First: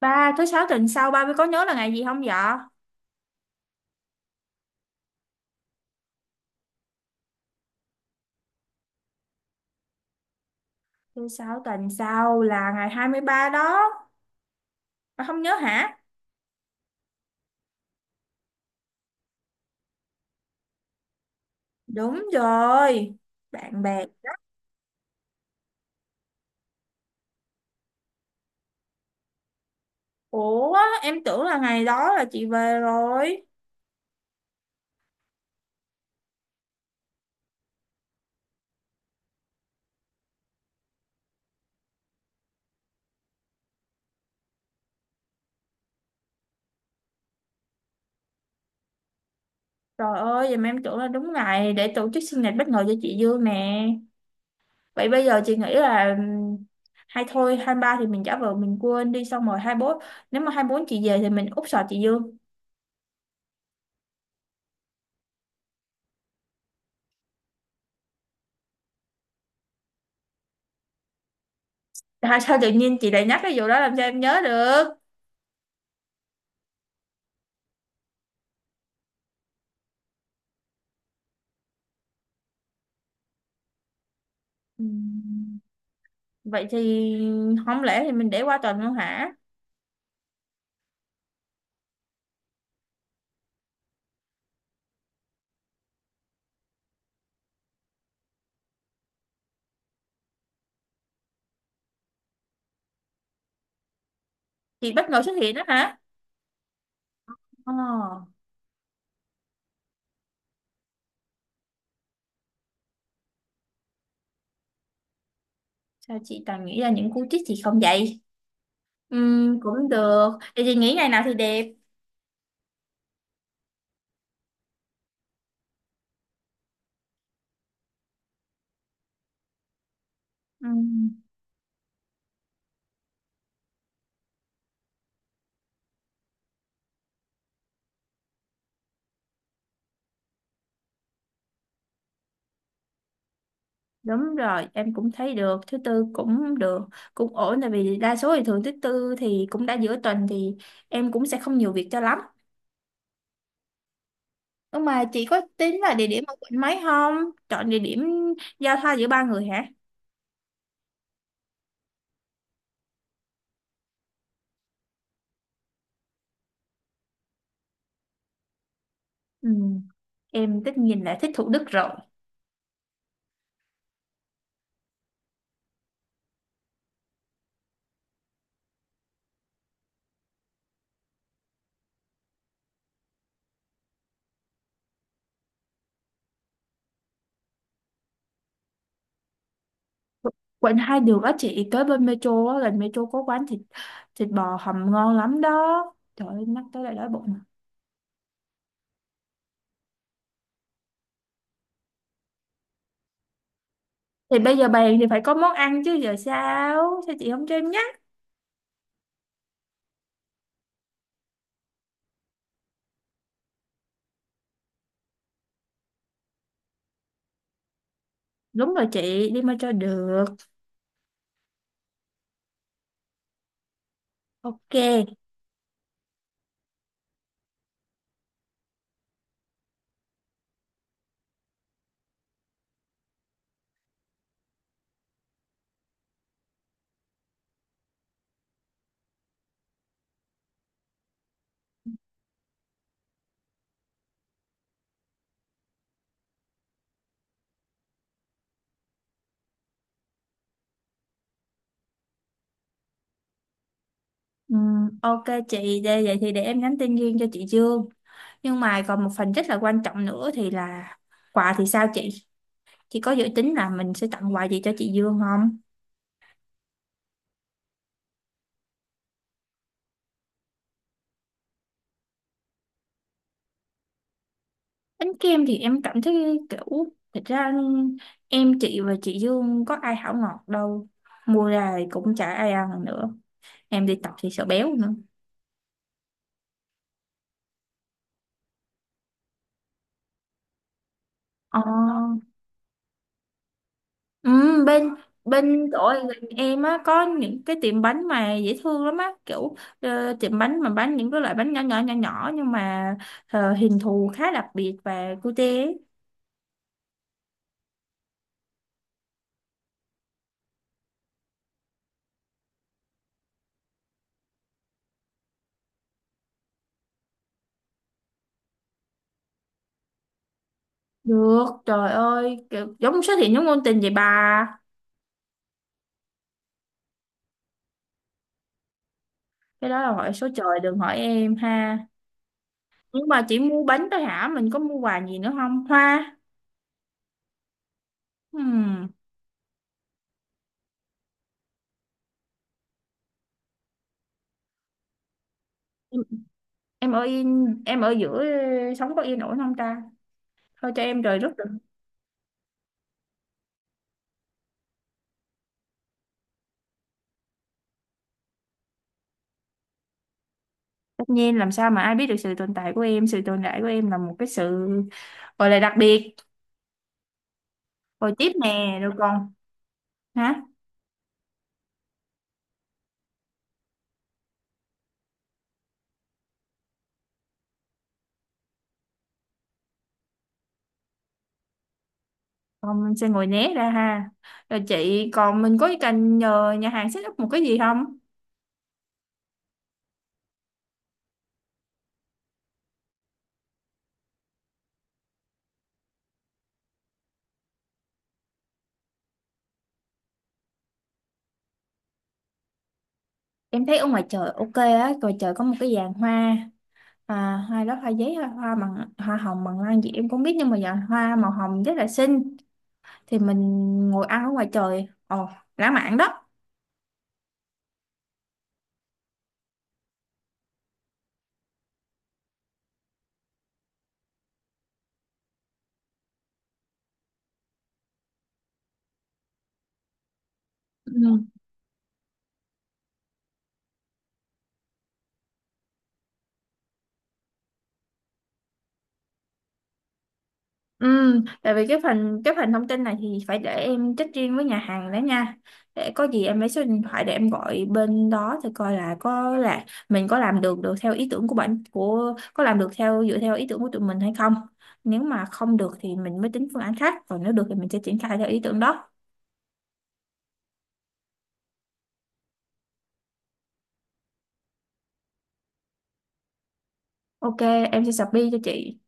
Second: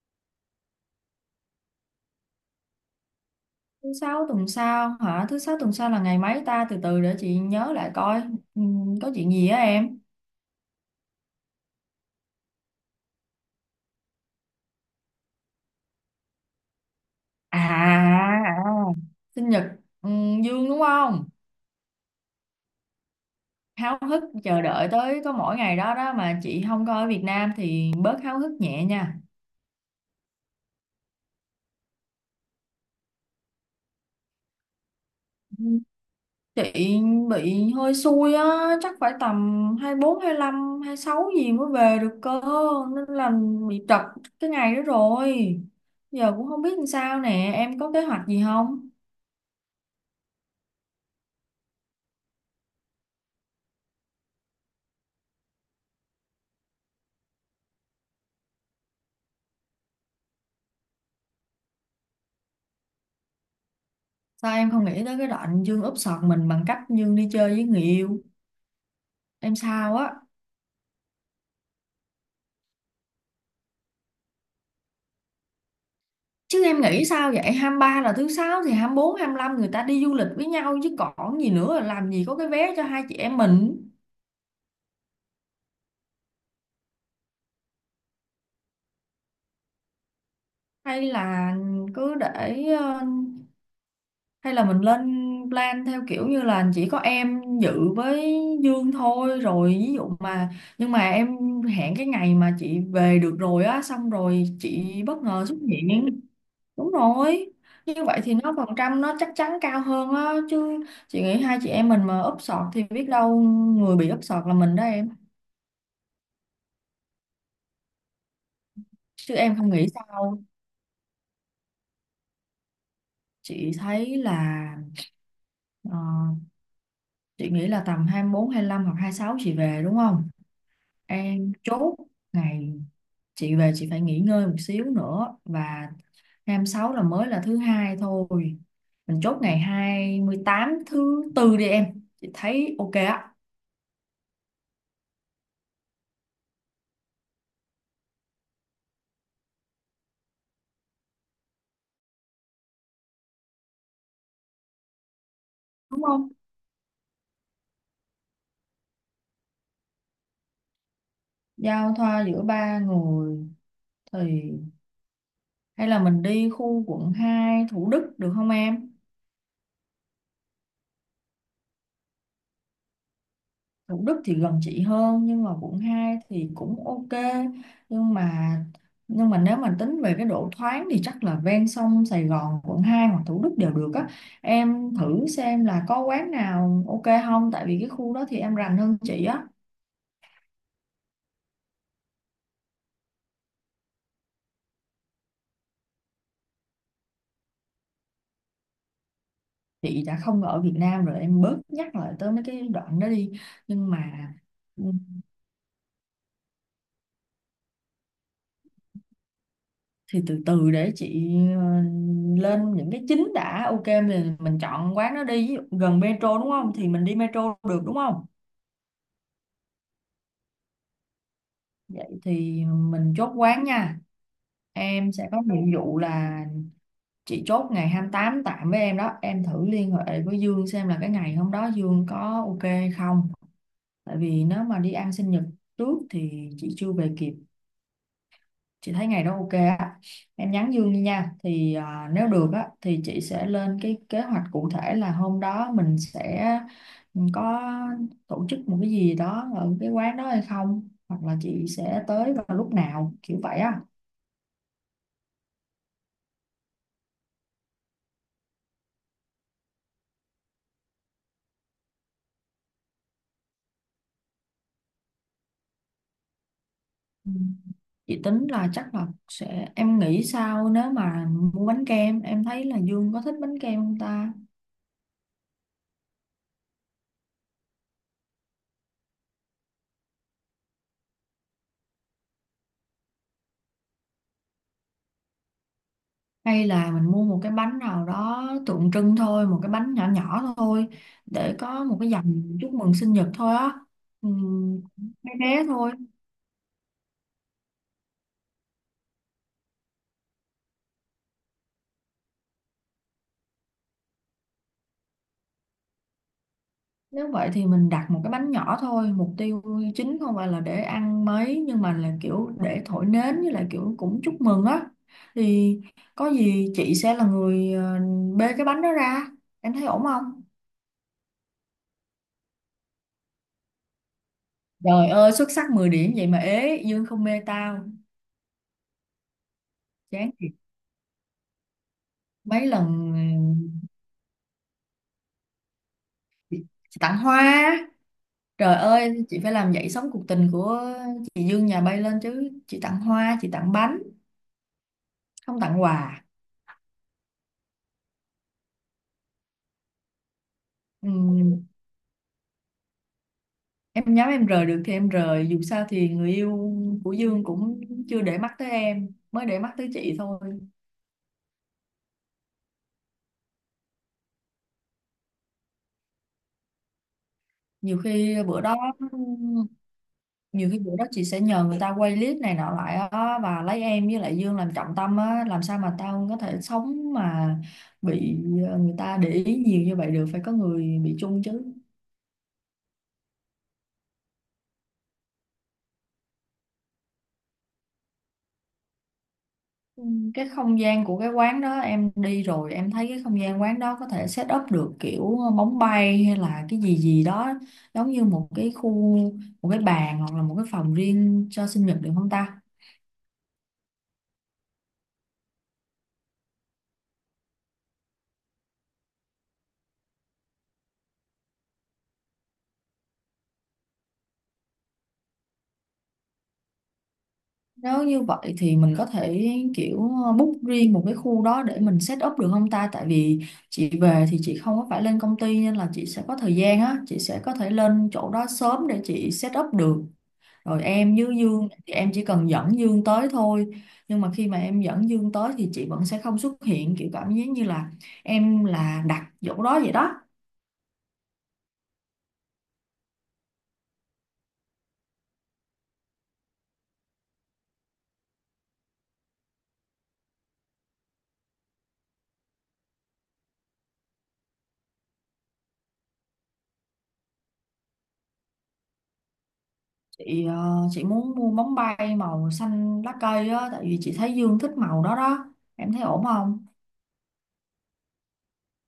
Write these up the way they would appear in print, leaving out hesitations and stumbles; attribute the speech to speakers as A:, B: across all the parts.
A: Ba, thứ sáu tuần sau ba mới có nhớ là ngày gì không dạ?
B: Thứ sáu tuần sau hả? Thứ sáu tuần sau là ngày mấy ta? Từ từ để chị nhớ lại coi. Có chuyện gì á em?
A: Thứ sáu tuần sau là ngày 23 đó. Bà không nhớ hả?
B: À, à, Sinh nhật Dương đúng không?
A: Đúng rồi. Bạn
B: Háo
A: bè.
B: hức chờ đợi tới có mỗi ngày đó đó mà chị không coi ở Việt Nam thì bớt háo hức nhẹ nha.
A: Ủa, em tưởng là ngày đó là chị về rồi.
B: Ừm, Chị bị hơi xui á, chắc phải tầm 24, hai sáu gì mới về được cơ. Nên là bị trật cái ngày đó rồi. Giờ cũng không biết làm sao nè, em có kế hoạch gì không?
A: Trời ơi, vậy mà em tưởng là đúng ngày để tổ chức sinh nhật bất ngờ cho chị Dương nè. Vậy bây giờ chị nghĩ là hay thôi 23 thì mình giả vờ mình quên đi, xong rồi 24. Nếu mà 24 chị về thì mình úp sọt chị Dương.
B: Sao em không nghĩ tới cái đoạn Dương úp sọt mình bằng cách Dương đi chơi với người yêu? Em sao á?
A: Tại sao tự nhiên chị lại nhắc cái vụ đó, làm sao em nhớ được?
B: Chứ em nghĩ sao vậy? Hai mươi ba là thứ sáu thì 24, 25 người ta đi du lịch với nhau chứ còn gì nữa, làm gì có cái vé cho hai chị em mình?
A: Ừm. Vậy thì không lẽ thì mình để qua tuần luôn hả?
B: Hay là cứ để hay là mình lên plan theo kiểu như là chỉ có em dự với Dương thôi, rồi ví dụ mà nhưng mà em hẹn cái ngày mà chị về được rồi á, xong rồi
A: Chị
B: chị
A: bất
B: bất
A: ngờ xuất
B: ngờ
A: hiện
B: xuất
A: đó hả?
B: hiện. Đúng rồi,
A: Ồ.
B: như vậy thì nó phần trăm nó chắc chắn cao hơn á, chứ chị nghĩ hai chị em mình mà úp sọt thì biết đâu người bị úp sọt là mình đó em.
A: Sao chị toàn nghĩ ra những cú trích chị không vậy?
B: Chứ em không nghĩ
A: Cũng được.
B: sao.
A: Vậy chị nghĩ ngày nào thì đẹp?
B: Chị thấy là ờ, chị nghĩ là tầm 24, lăm hoặc hai sáu chị về đúng không.
A: Ừm,
B: Em chốt ngày, chị về chị phải nghỉ ngơi một xíu nữa, và 26 là mới là thứ hai thôi, mình chốt ngày 28 thứ tư đi em, chị thấy ok á.
A: đúng rồi, em cũng thấy được. Thứ tư cũng được, cũng ổn. Tại vì đa số thì thường thứ tư thì cũng đã giữa tuần thì em cũng sẽ không nhiều việc cho lắm. Nhưng mà chị có tính là
B: Đúng
A: địa điểm
B: không.
A: ở quận mấy không? Chọn địa điểm giao thoa giữa ba người hả?
B: Giao thoa giữa ba người thì hay là mình đi khu quận 2 Thủ Đức được không em.
A: Ừm, em tất nhiên là thích Thủ Đức rồi.
B: Thủ Đức thì gần chị hơn nhưng mà quận 2 thì cũng ok, nhưng mà nhưng mà nếu mà tính về cái độ thoáng thì chắc là ven sông Sài Gòn quận 2 hoặc Thủ Đức đều được á. Em thử xem là có quán nào ok không, tại vì cái khu đó thì em rành hơn chị á.
A: Quận hai đường á, chị tới bên metro á, gần metro có quán thịt thịt bò hầm ngon lắm đó. Trời ơi, nhắc tới lại đói bụng.
B: Chị đã không ở Việt Nam rồi, em bớt nhắc lại tới mấy cái đoạn đó đi. Nhưng mà
A: Thì bây giờ
B: ừ,
A: bàn thì phải có món ăn chứ, giờ sao sao chị không cho em nhắc.
B: thì từ từ để chị ờ, lên những cái chính đã. Ok, mình chọn quán đó đi. Ví dụ gần metro đúng không, thì mình đi metro được đúng không.
A: Đúng rồi chị, đi metro được.
B: Vậy thì mình chốt quán nha.
A: Ok.
B: Em sẽ có nhiệm vụ là chị chốt ngày 28 tạm với em đó. Em thử liên hệ với Dương xem là cái ngày hôm đó Dương có ok hay không. Tại vì nếu mà đi ăn sinh nhật trước thì chị chưa về kịp. Chị thấy ngày đó ok á. Em nhắn Dương đi nha. Thì à, nếu được á thì chị sẽ lên cái kế hoạch cụ thể là hôm đó mình sẽ ừ, có tổ chức một cái gì đó ở cái quán đó hay không. Hoặc là chị sẽ tới vào lúc nào kiểu vậy á.
A: Ok chị đây, vậy thì để em nhắn tin riêng cho chị Dương. Nhưng mà còn một phần rất là quan trọng nữa thì là quà thì sao chị có dự tính là mình sẽ tặng quà gì cho chị Dương không?
B: Ừ. Chị tính là chắc là sẽ, em nghĩ sao nếu mà mua bánh kem, em thấy là Dương có thích bánh kem không ta.
A: Bánh kem thì em cảm thấy kiểu, thật ra em, chị và chị Dương có ai hảo ngọt đâu. Mua ra thì cũng chả ai ăn nữa. Em đi tập thì sợ béo nữa.
B: Hay là mình mua một cái bánh nào đó tượng trưng thôi, một cái bánh nhỏ nhỏ thôi, để
A: Ờ.
B: có một cái dòng chúc mừng sinh nhật thôi á. ừ,
A: Ừ, bên
B: Bé bé
A: bên chỗ
B: thôi.
A: gần em á có những cái tiệm bánh mà dễ thương lắm á, kiểu tiệm bánh mà bán những cái loại bánh nhỏ nhỏ nhỏ nhỏ nhưng mà hình thù khá đặc biệt và cute ấy.
B: Nếu vậy thì mình đặt một cái bánh nhỏ thôi, mục tiêu chính không phải là để ăn mấy nhưng mà là kiểu để thổi nến với lại kiểu cũng chúc mừng á. Thì có gì chị sẽ là người bê cái bánh đó ra. Em thấy ổn không?
A: Được, trời ơi, kiểu giống xuất hiện giống ngôn tình vậy bà.
B: Trời ơi, xuất sắc 10 điểm vậy mà ế, Dương không mê tao.
A: Cái đó là hỏi số
B: Chán
A: trời,
B: thiệt.
A: đừng hỏi em ha.
B: Mấy
A: Nhưng
B: lần
A: mà chỉ mua bánh thôi hả, mình có mua quà gì nữa không, hoa?
B: chị tặng hoa. Trời
A: Ừm,
B: ơi, chị phải làm dậy sóng cuộc tình của chị Dương nhà bay lên chứ. Chị tặng hoa, chị tặng bánh, không tặng
A: em
B: quà.
A: em ở yên, em ở giữa, sống có yên ổn không ta? Thôi cho em
B: Ừ.
A: rời rút được.
B: Em nhắm em rời được thì em rời, dù sao thì người yêu của Dương cũng chưa để mắt tới em, mới để mắt tới chị thôi.
A: Tất nhiên, làm sao mà ai biết được sự tồn tại của em. Sự tồn tại của em là một cái sự gọi là đặc biệt.
B: Nhiều
A: Rồi tiếp
B: khi bữa đó,
A: nè, rồi còn. Hả?
B: nhiều khi bữa đó chị sẽ nhờ người ta quay clip này nọ lại á, và lấy em với lại Dương làm trọng tâm á. Làm sao mà tao có thể sống mà bị người ta để ý nhiều như vậy được, phải có người bị chung chứ.
A: Còn mình sẽ ngồi né ra ha. Rồi chị, còn mình có cần nhờ nhà hàng set up một cái gì không?
B: Ừ, cái không gian của cái quán đó em đi rồi, em thấy cái không gian quán đó có thể set up được kiểu bóng bay hay là cái gì gì đó, giống như một cái khu, một cái bàn hoặc là một cái phòng riêng cho sinh nhật được không ta.
A: Em thấy ở ngoài trời ok á, ngoài trời có một cái giàn hoa. À, hai đó hoa giấy hoa bằng hoa hồng bằng lan gì em cũng biết nhưng mà giờ hoa màu hồng rất là xinh, thì mình ngồi ăn ở ngoài trời, ồ lãng mạn đó.
B: Nếu như vậy thì mình có thể kiểu book riêng một cái khu đó để mình set up được không ta, tại vì chị về thì chị không có phải lên công ty, nên là chị sẽ có thời gian á, chị sẽ có thể lên chỗ đó sớm để chị set up được, rồi em
A: Ừ.
B: với Dương thì em chỉ cần dẫn Dương tới thôi. Nhưng mà khi mà em dẫn Dương tới thì chị vẫn sẽ không xuất hiện, kiểu cảm giác như là em là đặt chỗ đó vậy đó.
A: Ừ, tại vì cái phần thông tin này thì phải để em check riêng với nhà hàng đó nha. Để có gì em lấy số điện thoại để em gọi bên đó thì coi là có, là mình có làm được được theo ý tưởng của bạn của, có làm được theo, dựa theo ý tưởng của tụi mình hay không. Nếu mà không được thì mình mới tính phương án khác, còn nếu được thì mình sẽ triển khai theo ý tưởng đó.
B: Chị chị muốn mua bóng bay màu xanh lá cây á, tại vì chị thấy Dương thích màu đó đó. Em thấy ổn không.
A: Ok, em sẽ submit cho chị.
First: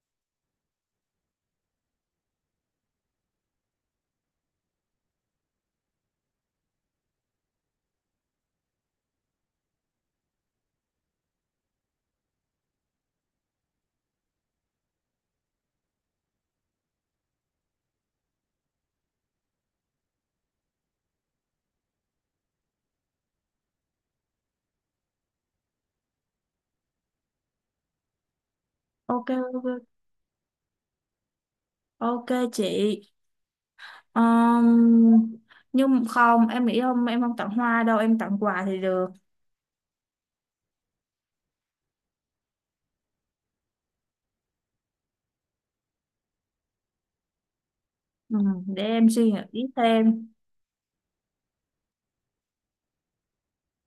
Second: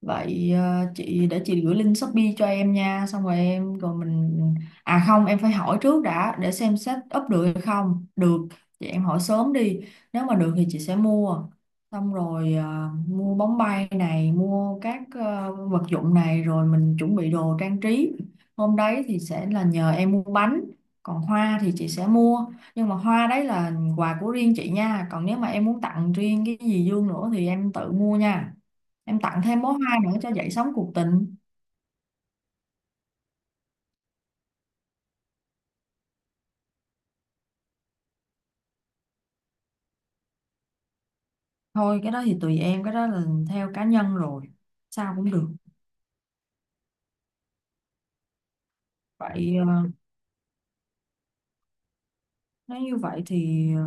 B: Vậy chị để chị gửi link Shopee cho em nha, xong rồi em rồi mình, à không, em phải hỏi trước đã để xem set up được hay không. Được, chị em hỏi sớm đi. Nếu mà được thì chị sẽ mua. Xong rồi mua bóng bay này, mua các vật dụng này, rồi mình chuẩn bị đồ trang trí. Hôm đấy thì sẽ là nhờ em mua bánh, còn hoa thì chị sẽ mua. Nhưng mà hoa đấy là quà của riêng chị nha, còn nếu mà em muốn tặng riêng cái gì Dương nữa thì em tự mua nha. Em
A: Ok,
B: tặng thêm
A: ok,
B: bó hoa nữa cho dậy sóng cuộc tình.
A: ok chị. um, nhưng không, em nghĩ không, em không tặng hoa đâu, em tặng quà thì được.
B: Thôi cái đó thì tùy em, cái đó là theo cá nhân rồi, sao cũng được.
A: Ừ, để em suy
B: Vậy
A: nghĩ thêm.
B: nếu như vậy thì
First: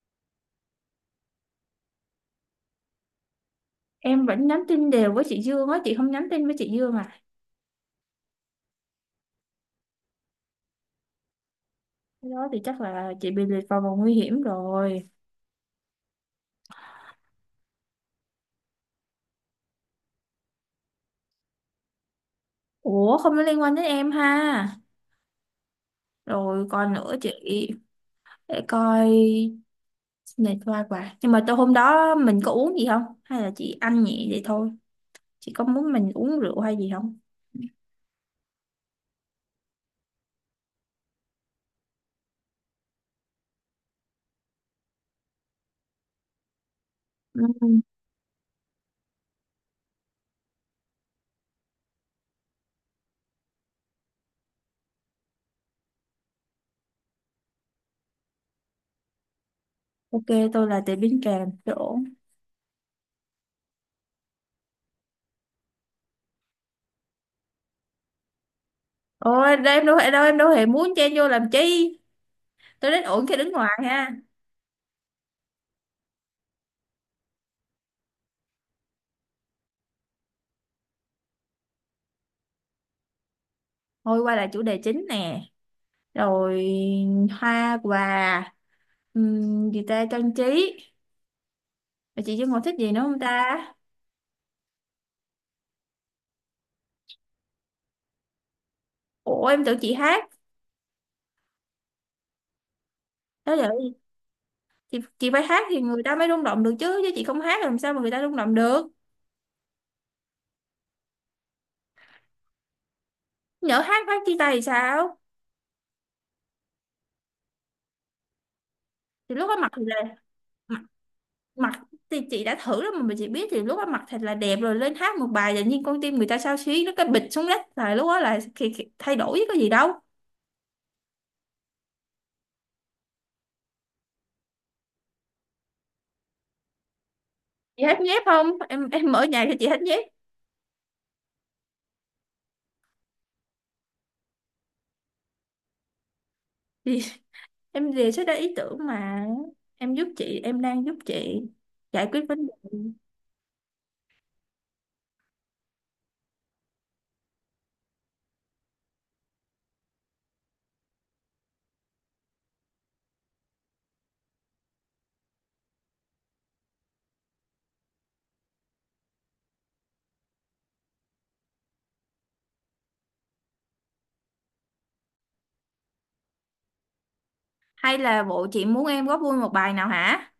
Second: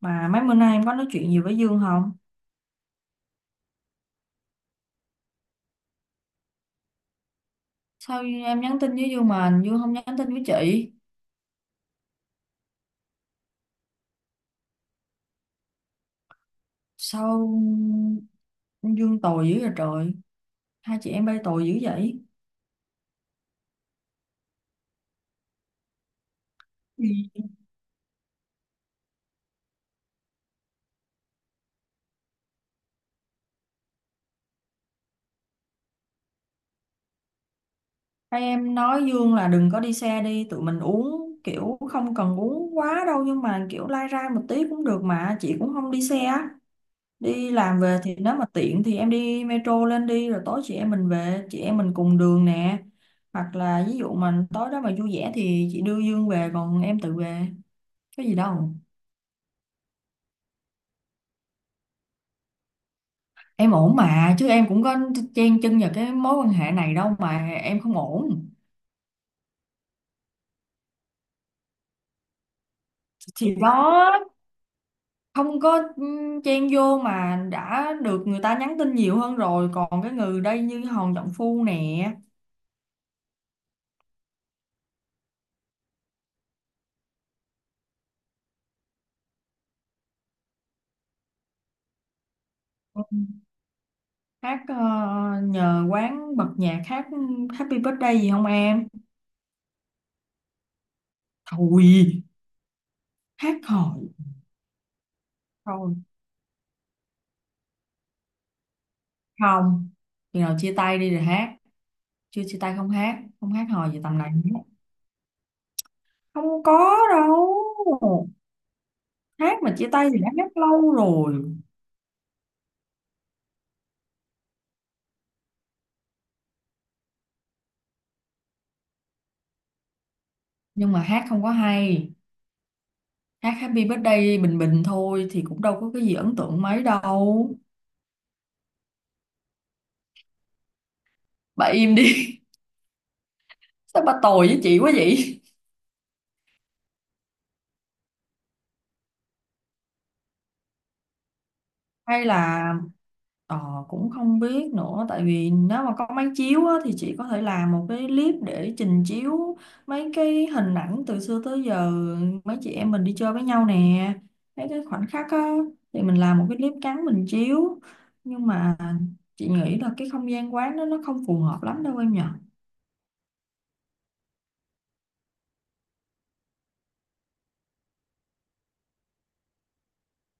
B: mà mấy bữa nay em có nói chuyện gì với Dương không.
A: Em vẫn nhắn tin đều với chị Dương á, chị không nhắn tin với chị Dương à?
B: Sao em nhắn tin với Dương mà Dương không nhắn tin với chị.
A: Cái đó thì chắc là chị bị liệt vào vòng nguy hiểm rồi.
B: Sao Dương tồi dữ vậy trời, hai chị em bay tồi dữ vậy.
A: Ủa, không có liên quan đến em ha. Rồi còn
B: Ừ.
A: nữa chị, để coi, này qua quà, nhưng mà tôi hôm đó mình có uống gì không hay là chị ăn nhẹ vậy thôi, chị có muốn mình uống rượu hay gì không?
B: Hai em nói Dương là đừng có đi xe đi, tụi mình uống kiểu không cần uống quá đâu nhưng mà kiểu lai rai một tí cũng được mà, chị cũng không đi xe.
A: Ừ.
B: Đi làm về thì nếu mà tiện thì em đi metro lên đi, rồi tối chị em mình về, chị em mình cùng đường nè. Hoặc là ví dụ mà tối đó mà vui vẻ thì chị đưa Dương về còn em tự về, có gì đâu.
A: Ok, tôi là tiệm bánh kèm, tôi ổn.
B: Em ổn mà chứ, em cũng có chen chân vào cái mối quan hệ này đâu mà em không ổn.
A: Ôi, đây em đâu hề đâu, em đâu hề muốn chen vô làm chi. Tôi đến ổn khi đứng
B: Thì
A: ngoài
B: đó,
A: ha.
B: không có chen vô mà đã được người ta nhắn tin nhiều hơn rồi, còn cái người đây như Hòn Trọng Phu nè.
A: Thôi quay lại chủ đề chính nè. Rồi hoa quà, gì ta trang trí. Rồi chị Dung còn thích gì nữa
B: Ừ.
A: không ta?
B: Hát nhờ quán bật nhạc hát Happy Birthday gì không em.
A: Ủa em tưởng chị hát.
B: Thôi
A: Đó
B: hát
A: giờ
B: hò.
A: chị phải hát thì
B: Thôi
A: người ta mới rung động được chứ. Chứ chị không hát làm sao mà người ta rung động được.
B: không, khi nào chia tay đi rồi hát. Chưa chia tay không hát. Không hát
A: Nhỡ
B: hò gì
A: hát
B: tầm
A: phát
B: này
A: chia tay
B: nữa.
A: thì sao?
B: Không có đâu.
A: Thì lúc đó
B: Hát
A: mặc
B: mà
A: thì
B: chia tay
A: là
B: thì đã hát lâu rồi.
A: mặc thì chị đã thử rồi mà chị biết thì lúc đó mặc thật là đẹp rồi lên hát một bài, tự nhiên con tim người ta xao xuyến, nó cái bịch xuống đất, là lúc đó là khi thay đổi chứ có gì đâu.
B: Nhưng mà hát không có hay. Hát Happy Birthday bình bình thôi, thì cũng đâu có cái gì ấn tượng mấy đâu.
A: Chị hát nhép không em? Em ở nhà cho chị hát nhép.
B: Bà im đi. Sao bà tồi với chị quá vậy.
A: Thì em đề xuất ra ý tưởng mà, em giúp chị em đang giúp chị giải quyết
B: Hay
A: vấn
B: là
A: đề.
B: ờ, cũng không biết nữa, tại vì nếu mà có máy chiếu á, thì chị có thể làm một cái clip để trình chiếu mấy cái hình ảnh từ xưa tới giờ, mấy chị em mình đi chơi với nhau nè, mấy cái khoảnh khắc á, thì mình làm một cái clip ngắn mình chiếu. Nhưng mà chị nghĩ là cái không gian quán đó nó không phù hợp lắm đâu em nhỉ.
A: Hay là bộ chị muốn em góp vui một bài nào hả?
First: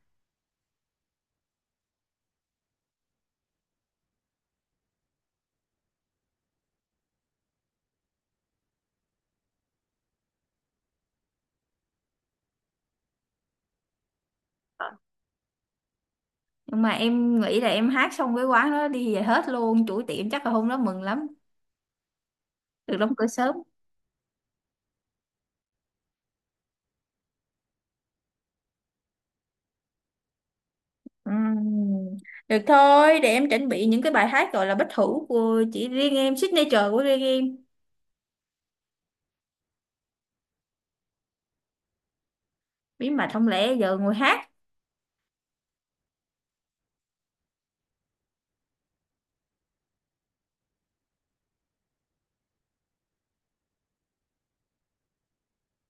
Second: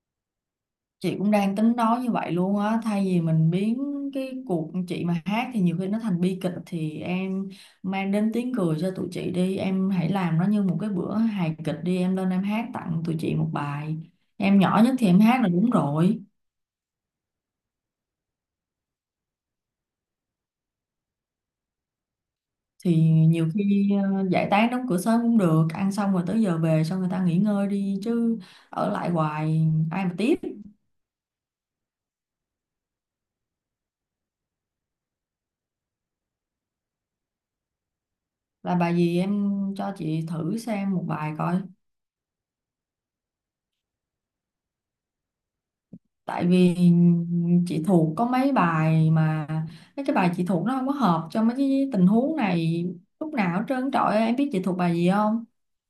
B: Chị cũng đang tính nói như vậy luôn á, thay vì mình biến cái cuộc, chị mà hát thì nhiều khi nó thành bi kịch, thì em mang đến tiếng cười cho tụi chị đi, em hãy làm nó như một cái bữa hài kịch đi, em lên em hát tặng tụi chị một bài. Em nhỏ nhất thì em hát là đúng rồi.
A: Nhưng mà em nghĩ là em hát xong cái quán đó đi về hết luôn, chủ tiệm chắc là hôm đó mừng lắm,
B: Thì
A: được đóng cửa
B: nhiều
A: sớm.
B: khi giải tán đóng cửa sớm cũng được, ăn xong rồi tới giờ về, xong người ta nghỉ ngơi đi chứ, ở lại hoài ai mà tiếp.
A: Ừm, Được thôi, để em chuẩn bị những cái bài hát gọi là bất hủ của chỉ riêng em, signature của riêng em.
B: Là bài gì em, cho chị thử xem một bài coi.
A: Bí mật, không lẽ giờ ngồi hát?
B: Tại vì chị thuộc có mấy bài mà, mấy cái bài chị thuộc nó không có hợp cho mấy cái tình huống này, lúc nào hết trơn trọi. Em biết chị thuộc bài gì không.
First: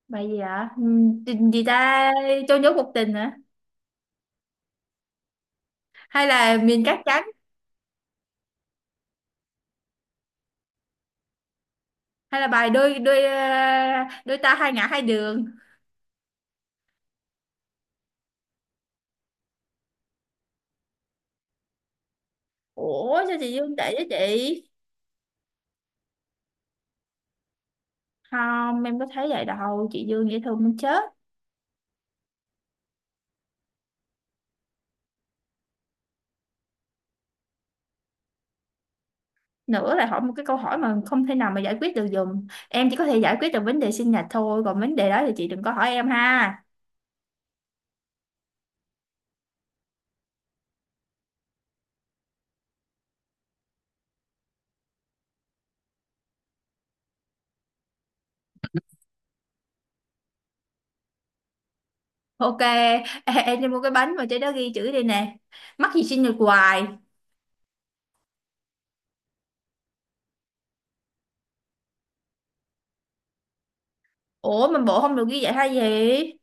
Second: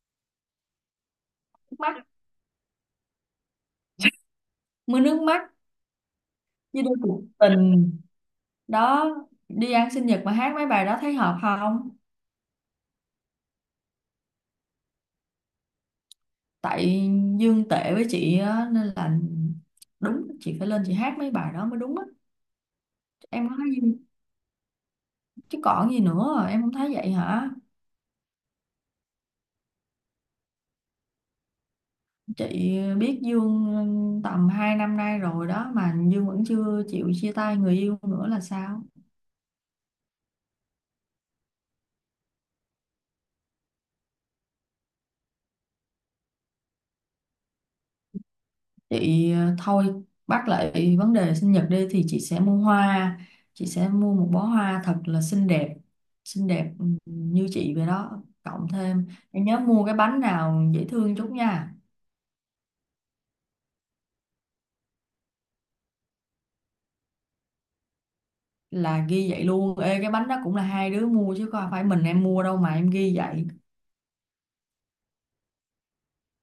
A: Bài gì ạ? Tình gì
B: Nước mắt,
A: ta, cho nhốt một tình hả?
B: mưa nước mắt,
A: Hay là
B: như
A: miền
B: đôi
A: cát
B: cuộc
A: trắng?
B: tình đó, đi ăn sinh nhật mà hát mấy bài đó thấy hợp không.
A: Hay là bài đôi đôi ờ, đôi ta hai ngả hai đường?
B: Tại Dương tệ với chị á, nên là đúng chị phải lên chị hát mấy bài đó mới đúng á.
A: Ủa sao
B: Em
A: chị
B: có thấy
A: Dương
B: gì,
A: tệ với chị?
B: chứ còn gì nữa, em không thấy vậy hả.
A: Không, em có thấy vậy đâu, chị Dương dễ thương muốn chết.
B: Chị biết Dương tầm 2 năm nay rồi đó mà Dương vẫn chưa chịu chia tay người yêu nữa là sao?
A: Nữa là hỏi một cái câu hỏi mà không thể nào mà giải quyết được dùm. Em chỉ có thể giải quyết được vấn đề sinh nhật thôi, còn vấn đề đó thì chị đừng có hỏi em ha.
B: Chị thôi bắt lại vấn đề sinh nhật đi, thì chị sẽ mua hoa, chị sẽ mua một bó hoa thật là xinh đẹp như chị vậy đó, cộng thêm em nhớ mua cái bánh nào dễ thương chút nha,
A: Ok, ê, em đi mua cái bánh mà trên đó ghi chữ đây nè. Mắc gì xin được hoài.
B: là ghi vậy luôn. Ê cái bánh đó cũng là hai đứa mua chứ không phải mình em mua đâu mà em ghi vậy.
A: Ủa mà bộ không được ghi vậy hay gì?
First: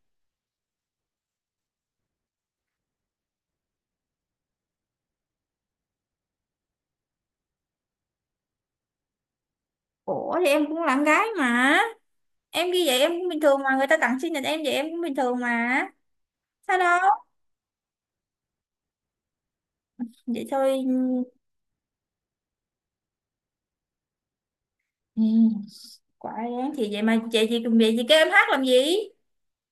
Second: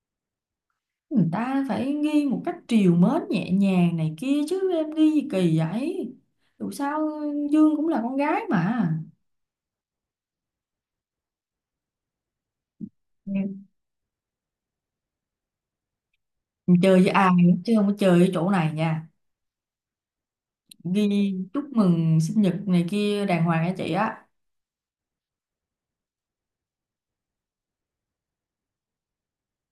B: Người ta phải nghi một cách trìu mến nhẹ nhàng này kia chứ em nghi gì kỳ vậy. Dù sao Dương cũng là con gái mà.
A: Ủa thì em cũng là con gái mà. Em ghi vậy em cũng bình
B: Ừ.
A: thường mà. Người ta tặng sinh nhật em vậy em cũng bình thường mà. Sao đâu?
B: Chơi với ai chứ không có chơi với chỗ này nha.
A: Vậy thôi.
B: Ghi chúc mừng sinh nhật này kia đàng hoàng nha chị á.
A: Ừ, quả đáng thì vậy mà chị gì cùng vậy gì? Kêu em hát làm gì?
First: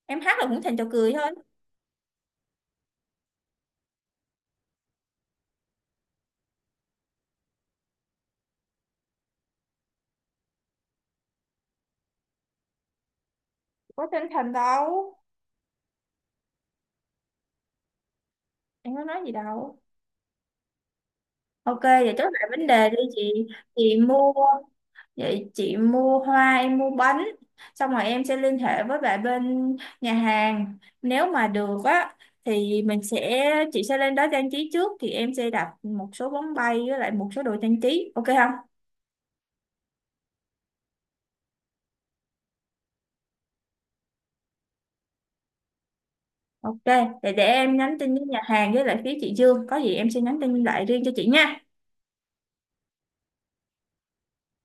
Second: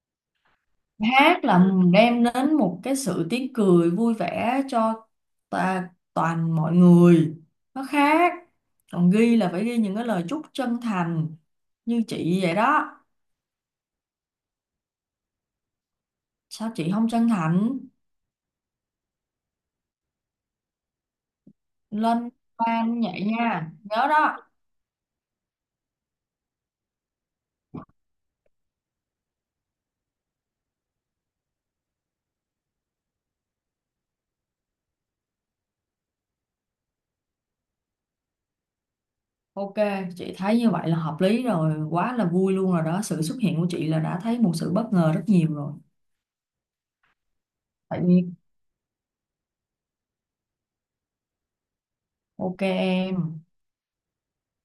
A: Em hát là cũng thành trò cười thôi.
B: Hát là đem đến một cái sự tiếng cười vui vẻ cho ta, toàn mọi người, nó khác. Còn ghi là phải ghi những cái lời chúc chân thành như chị vậy đó.
A: Có chân thành đâu.
B: Sao chị không chân thành.
A: Em có nói gì đâu. Ok, vậy chốt
B: Lên
A: lại vấn đề đi
B: plan vậy
A: chị.
B: nha,
A: Chị
B: nhớ
A: mua
B: đó.
A: Vậy chị mua hoa, em mua bánh. Xong rồi em sẽ liên hệ với lại bên nhà hàng. Nếu mà được á thì mình sẽ chị sẽ lên đó trang trí trước thì em sẽ đặt một số bóng bay với lại một số đồ trang trí. Ok không?
B: Ok, chị thấy như vậy là hợp lý rồi, quá là vui luôn rồi đó, sự xuất hiện của chị là đã thấy một sự bất ngờ rất nhiều rồi.
A: Ok, để em nhắn
B: Tại
A: tin với
B: nhiên
A: nhà hàng với lại phía chị Dương, có gì em sẽ nhắn tin lại riêng cho chị nha.
B: ok em.